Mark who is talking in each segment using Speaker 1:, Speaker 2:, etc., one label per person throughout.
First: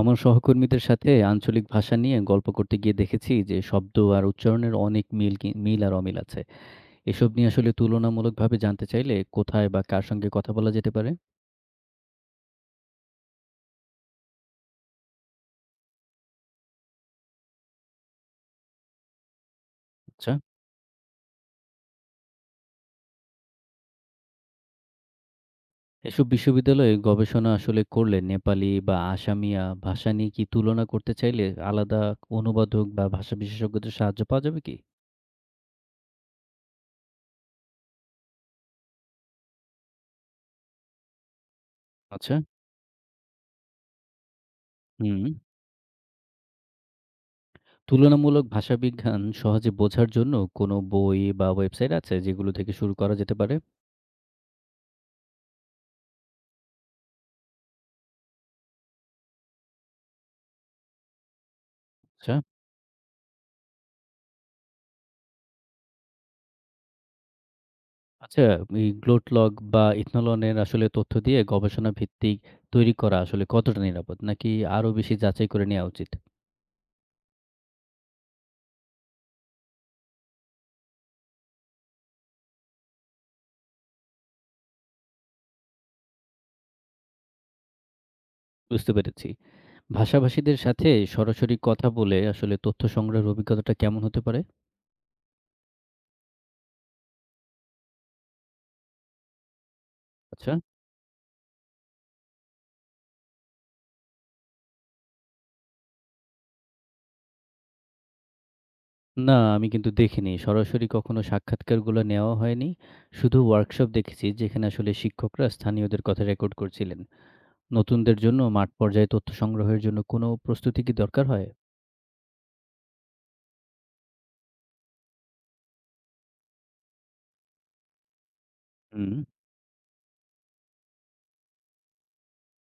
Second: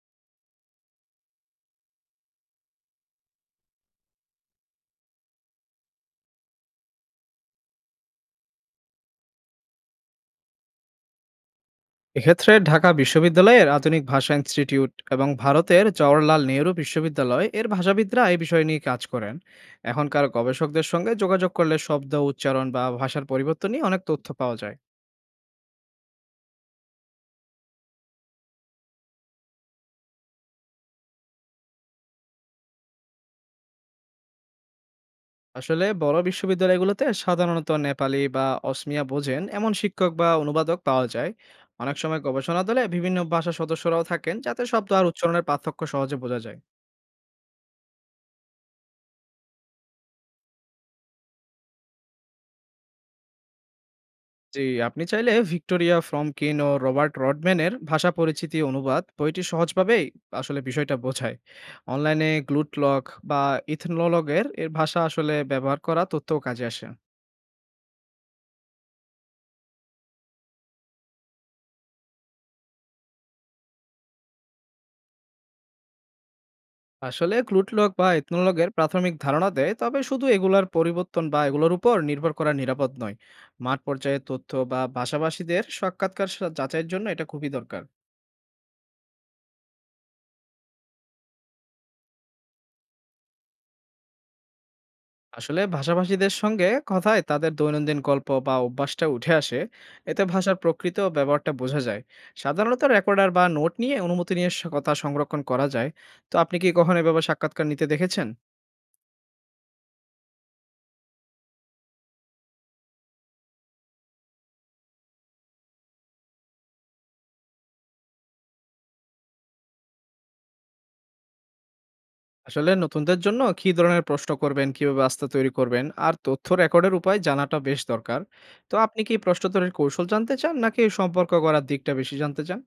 Speaker 1: আমার সহকর্মীদের সাথে আঞ্চলিক ভাষা নিয়ে গল্প করতে গিয়ে দেখেছি যে শব্দ আর উচ্চারণের অনেক মিল মিল আর অমিল আছে। এসব নিয়ে আসলে তুলনামূলকভাবে জানতে চাইলে কোথায় বা কার সঙ্গে কথা বলা যেতে পারে?
Speaker 2: এক্ষেত্রে ঢাকা বিশ্ববিদ্যালয়ের আধুনিক ভাষা ইনস্টিটিউট এবং ভারতের জওহরলাল নেহরু বিশ্ববিদ্যালয় এর ভাষাবিদরা এই বিষয় নিয়ে কাজ করেন। এখনকার
Speaker 1: আচ্ছা।
Speaker 2: গবেষকদের সঙ্গে যোগাযোগ করলে শব্দ উচ্চারণ বা ভাষার পরিবর্তন নিয়ে অনেক তথ্য পাওয়া যায়।
Speaker 1: এসব বিশ্ববিদ্যালয়ে গবেষণা আসলে করলে নেপালি বা আসামিয়া ভাষা নিয়ে কি তুলনা করতে চাইলে আলাদা অনুবাদক বা ভাষা বিশেষজ্ঞদের সাহায্য পাওয়া যাবে কি?
Speaker 2: আসলে বড় বিশ্ববিদ্যালয়গুলোতে সাধারণত নেপালি বা অসমিয়া বোঝেন এমন শিক্ষক বা অনুবাদক পাওয়া যায়। অনেক সময়
Speaker 1: আচ্ছা।
Speaker 2: গবেষণা দলে বিভিন্ন ভাষা সদস্যরাও থাকেন যাতে শব্দ আর
Speaker 1: হুম।
Speaker 2: উচ্চারণের পার্থক্য সহজে বোঝা যায়।
Speaker 1: তুলনামূলক ভাষাবিজ্ঞান সহজে বোঝার জন্য কোনো বই বা ওয়েবসাইট আছে যেগুলো থেকে শুরু করা যেতে পারে?
Speaker 2: জি, আপনি চাইলে ভিক্টোরিয়া ফ্রমকিন ও রবার্ট রডম্যানের ভাষা পরিচিতি অনুবাদ বইটি সহজভাবেই আসলে বিষয়টা বোঝায়। অনলাইনে
Speaker 1: আচ্ছা।
Speaker 2: গ্লুটলক বা ইথনোলগের এর ভাষা আসলে ব্যবহার করা তথ্যও কাজে আসে।
Speaker 1: আচ্ছা, এই গ্লোটলগ বা ইথনলনের আসলে তথ্য দিয়ে গবেষণা ভিত্তিক তৈরি করা আসলে কতটা নিরাপদ? নাকি আরো বেশি যাচাই করে নেওয়া উচিত?
Speaker 2: আসলে গ্লুটলক বা ইথনোলগের প্রাথমিক ধারণা দেয়, তবে শুধু এগুলার পরিবর্তন বা এগুলোর উপর নির্ভর করা নিরাপদ নয়। মাঠ পর্যায়ে তথ্য বা ভাষাভাষীদের সাক্ষাৎকার যাচাইয়ের জন্য এটা খুবই দরকার।
Speaker 1: বুঝতে পেরেছি। ভাষাভাষীদের সাথে সরাসরি কথা বলে আসলে তথ্য সংগ্রহের অভিজ্ঞতাটা কেমন হতে পারে?
Speaker 2: আসলে ভাষাভাষীদের সঙ্গে কথায় তাদের দৈনন্দিন গল্প বা অভ্যাসটা উঠে আসে। এতে
Speaker 1: আচ্ছা।
Speaker 2: ভাষার প্রকৃত ব্যবহারটা বোঝা যায়। সাধারণত রেকর্ডার বা নোট নিয়ে অনুমতি নিয়ে কথা সংরক্ষণ করা যায়। তো আপনি কি কখনো এভাবে সাক্ষাৎকার নিতে দেখেছেন?
Speaker 1: না, আমি কিন্তু দেখিনি। সরাসরি কখনো সাক্ষাৎকারগুলো নেওয়া হয়নি। শুধু ওয়ার্কশপ দেখেছি যেখানে আসলে শিক্ষকরা স্থানীয়দের কথা রেকর্ড করছিলেন। নতুনদের জন্য মাঠ পর্যায়ে তথ্য সংগ্রহের জন্য কোনো প্রস্তুতি কি দরকার হয়?
Speaker 2: আসলে নতুনদের জন্য কী ধরনের প্রশ্ন করবেন, কিভাবে আস্থা তৈরি করবেন আর তথ্য রেকর্ডের উপায় জানাটা বেশ দরকার। তো আপনি কি
Speaker 1: হুম।
Speaker 2: প্রশ্ন তৈরির কৌশল জানতে চান, নাকি সম্পর্ক করার দিকটা বেশি জানতে চান?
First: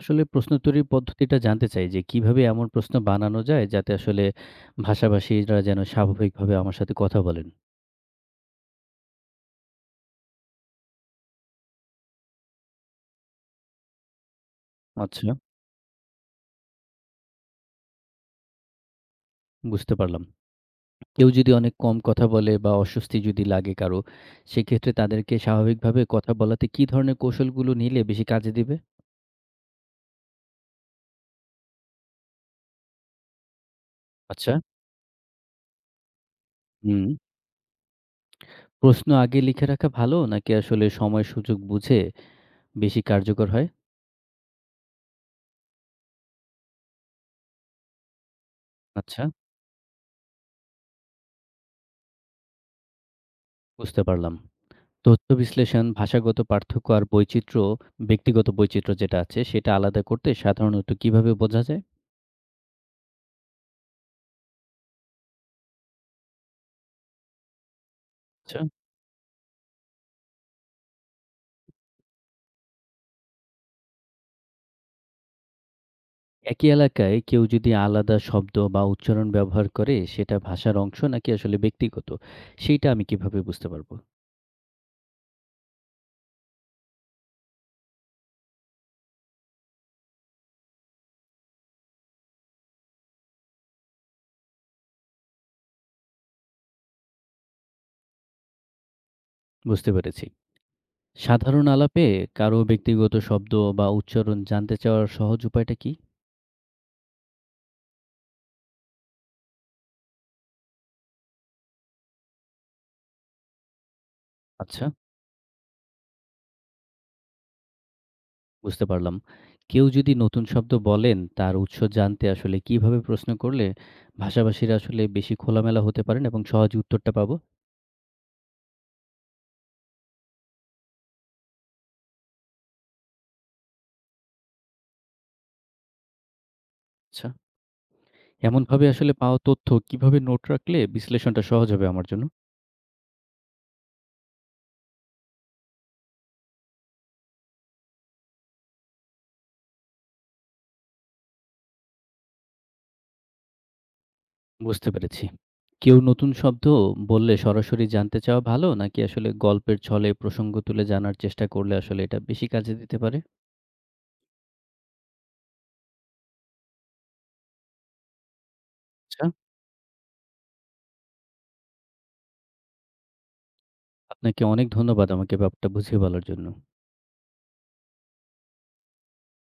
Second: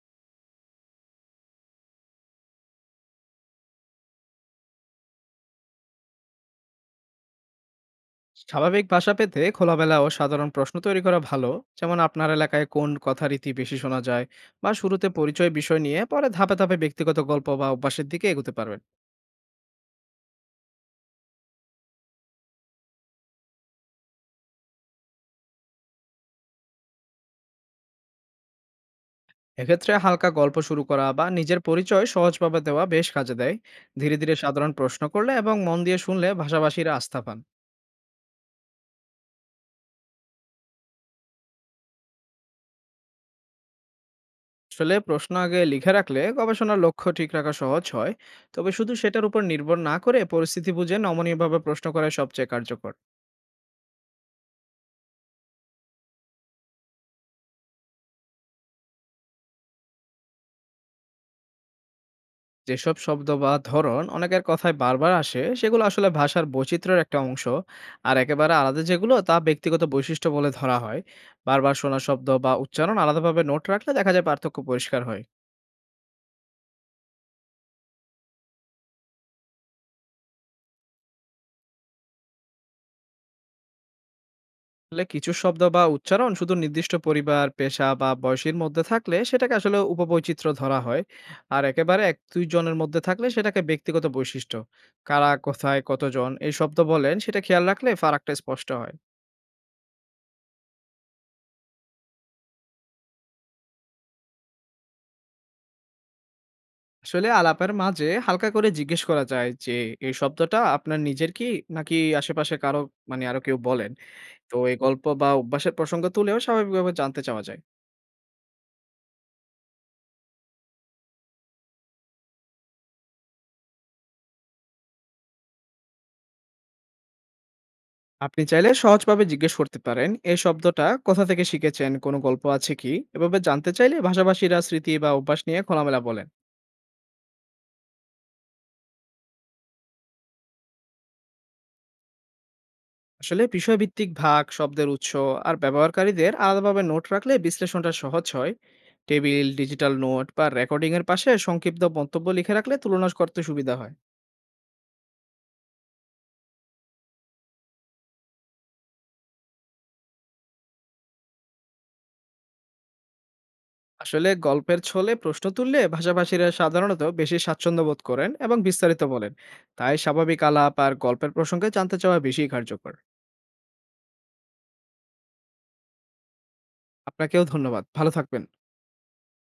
Speaker 1: আসলে প্রশ্ন তৈরির পদ্ধতিটা জানতে চাই যে কিভাবে এমন প্রশ্ন বানানো যায় যাতে আসলে ভাষাভাষীরা যেন স্বাভাবিকভাবে আমার সাথে কথা বলেন?
Speaker 2: স্বাভাবিক ভাষা পেতে খোলামেলা ও সাধারণ প্রশ্ন তৈরি করা ভালো। যেমন আপনার এলাকায় কোন কথা রীতি বেশি শোনা যায়, বা শুরুতে
Speaker 1: আচ্ছা,
Speaker 2: পরিচয় বিষয় নিয়ে পরে ধাপে ধাপে ব্যক্তিগত গল্প বা অভ্যাসের দিকে এগোতে পারবেন।
Speaker 1: বুঝতে পারলাম। কেউ যদি অনেক কম কথা বলে বা অস্বস্তি যদি লাগে কারো, সেক্ষেত্রে তাদেরকে স্বাভাবিকভাবে কথা বলাতে কি ধরনের কৌশলগুলো নিলে বেশি কাজে দিবে?
Speaker 2: এক্ষেত্রে হালকা গল্প শুরু করা বা নিজের পরিচয় সহজভাবে দেওয়া বেশ কাজে দেয়। ধীরে ধীরে
Speaker 1: আচ্ছা,
Speaker 2: সাধারণ প্রশ্ন করলে এবং মন দিয়ে শুনলে ভাষাভাষীরা
Speaker 1: হুম।
Speaker 2: আস্থা পান।
Speaker 1: প্রশ্ন আগে লিখে রাখা ভালো নাকি আসলে সময় সুযোগ বুঝে বেশি কার্যকর হয়?
Speaker 2: আসলে প্রশ্ন আগে লিখে রাখলে গবেষণার লক্ষ্য ঠিক রাখা সহজ হয়। তবে শুধু
Speaker 1: আচ্ছা,
Speaker 2: সেটার উপর নির্ভর না করে পরিস্থিতি বুঝে নমনীয়ভাবে প্রশ্ন করা সবচেয়ে কার্যকর।
Speaker 1: বুঝতে পারলাম। তথ্য বিশ্লেষণ, ভাষাগত পার্থক্য আর বৈচিত্র্য, ব্যক্তিগত বৈচিত্র্য যেটা আছে সেটা আলাদা করতে সাধারণত কিভাবে বোঝা যায়?
Speaker 2: যেসব শব্দ বা ধরন অনেকের কথায় বারবার আসে সেগুলো আসলে ভাষার বৈচিত্র্যের একটা অংশ। আর একেবারে
Speaker 1: আচ্ছা।
Speaker 2: আলাদা যেগুলো তা ব্যক্তিগত বৈশিষ্ট্য বলে ধরা হয়। বারবার শোনা শব্দ বা উচ্চারণ আলাদাভাবে নোট রাখলে দেখা যায় পার্থক্য পরিষ্কার হয়।
Speaker 1: একই এলাকায় কেউ যদি আলাদা শব্দ বা উচ্চারণ ব্যবহার করে সেটা ভাষার অংশ নাকি আসলে ব্যক্তিগত, সেইটা আমি কিভাবে বুঝতে পারবো?
Speaker 2: আসলে কিছু শব্দ বা উচ্চারণ শুধু নির্দিষ্ট পরিবার, পেশা বা বয়সের মধ্যে থাকলে সেটাকে আসলে উপবৈচিত্র্য ধরা হয়। আর একেবারে এক দুইজনের মধ্যে থাকলে সেটাকে ব্যক্তিগত বৈশিষ্ট্য। কারা কোথায় কতজন এই শব্দ বলেন সেটা খেয়াল রাখলে ফারাকটা স্পষ্ট হয়।
Speaker 1: বুঝতে পেরেছি। সাধারণ আলাপে কারো ব্যক্তিগত শব্দ বা উচ্চারণ জানতে চাওয়ার সহজ উপায়টা কি?
Speaker 2: আসলে আলাপের মাঝে হালকা করে জিজ্ঞেস করা যায় যে, এই শব্দটা আপনার নিজের কি নাকি আশেপাশে কারো, মানে আরো কেউ বলেন। তো এই
Speaker 1: আচ্ছা।
Speaker 2: গল্প বা অভ্যাসের প্রসঙ্গ তুলেও স্বাভাবিকভাবে জানতে চাওয়া যায়।
Speaker 1: বুঝতে পারলাম। কেউ যদি নতুন শব্দ বলেন, তার উৎস জানতে আসলে কিভাবে প্রশ্ন করলে ভাষাভাষীরা আসলে বেশি খোলামেলা হতে পারেন এবং সহজে উত্তরটা পাবো?
Speaker 2: আপনি চাইলে সহজভাবে জিজ্ঞেস করতে পারেন এই শব্দটা কোথা থেকে শিখেছেন, কোনো গল্প আছে কি? এভাবে জানতে চাইলে ভাষাভাষীরা স্মৃতি বা অভ্যাস নিয়ে খোলামেলা বলেন।
Speaker 1: আচ্ছা। এমনভাবে আসলে পাওয়া তথ্য কিভাবে নোট রাখলে বিশ্লেষণটা সহজ হবে আমার জন্য?
Speaker 2: আসলে বিষয়ভিত্তিক ভাগ, শব্দের উৎস আর ব্যবহারকারীদের আলাদাভাবে নোট রাখলে বিশ্লেষণটা সহজ হয়। টেবিল, ডিজিটাল নোট বা রেকর্ডিং এর পাশে সংক্ষিপ্ত মন্তব্য লিখে রাখলে তুলনা করতে সুবিধা হয়।
Speaker 1: বুঝতে পেরেছি। কেউ নতুন শব্দ বললে সরাসরি জানতে চাওয়া ভালো নাকি আসলে গল্পের ছলে প্রসঙ্গ তুলে জানার চেষ্টা করলে আসলে এটা বেশি কাজে দিতে পারে?
Speaker 2: আসলে গল্পের ছলে প্রশ্ন তুললে ভাষাভাষীরা সাধারণত বেশি স্বাচ্ছন্দ্য বোধ করেন এবং বিস্তারিত
Speaker 1: আচ্ছা।
Speaker 2: বলেন। তাই স্বাভাবিক আলাপ আর গল্পের প্রসঙ্গে জানতে চাওয়া বেশি কার্যকর।
Speaker 1: আপনাকে অনেক ধন্যবাদ আমাকে ব্যাপারটা বুঝিয়ে বলার জন্য।
Speaker 2: আপনাকেও ধন্যবাদ, ভালো থাকবেন।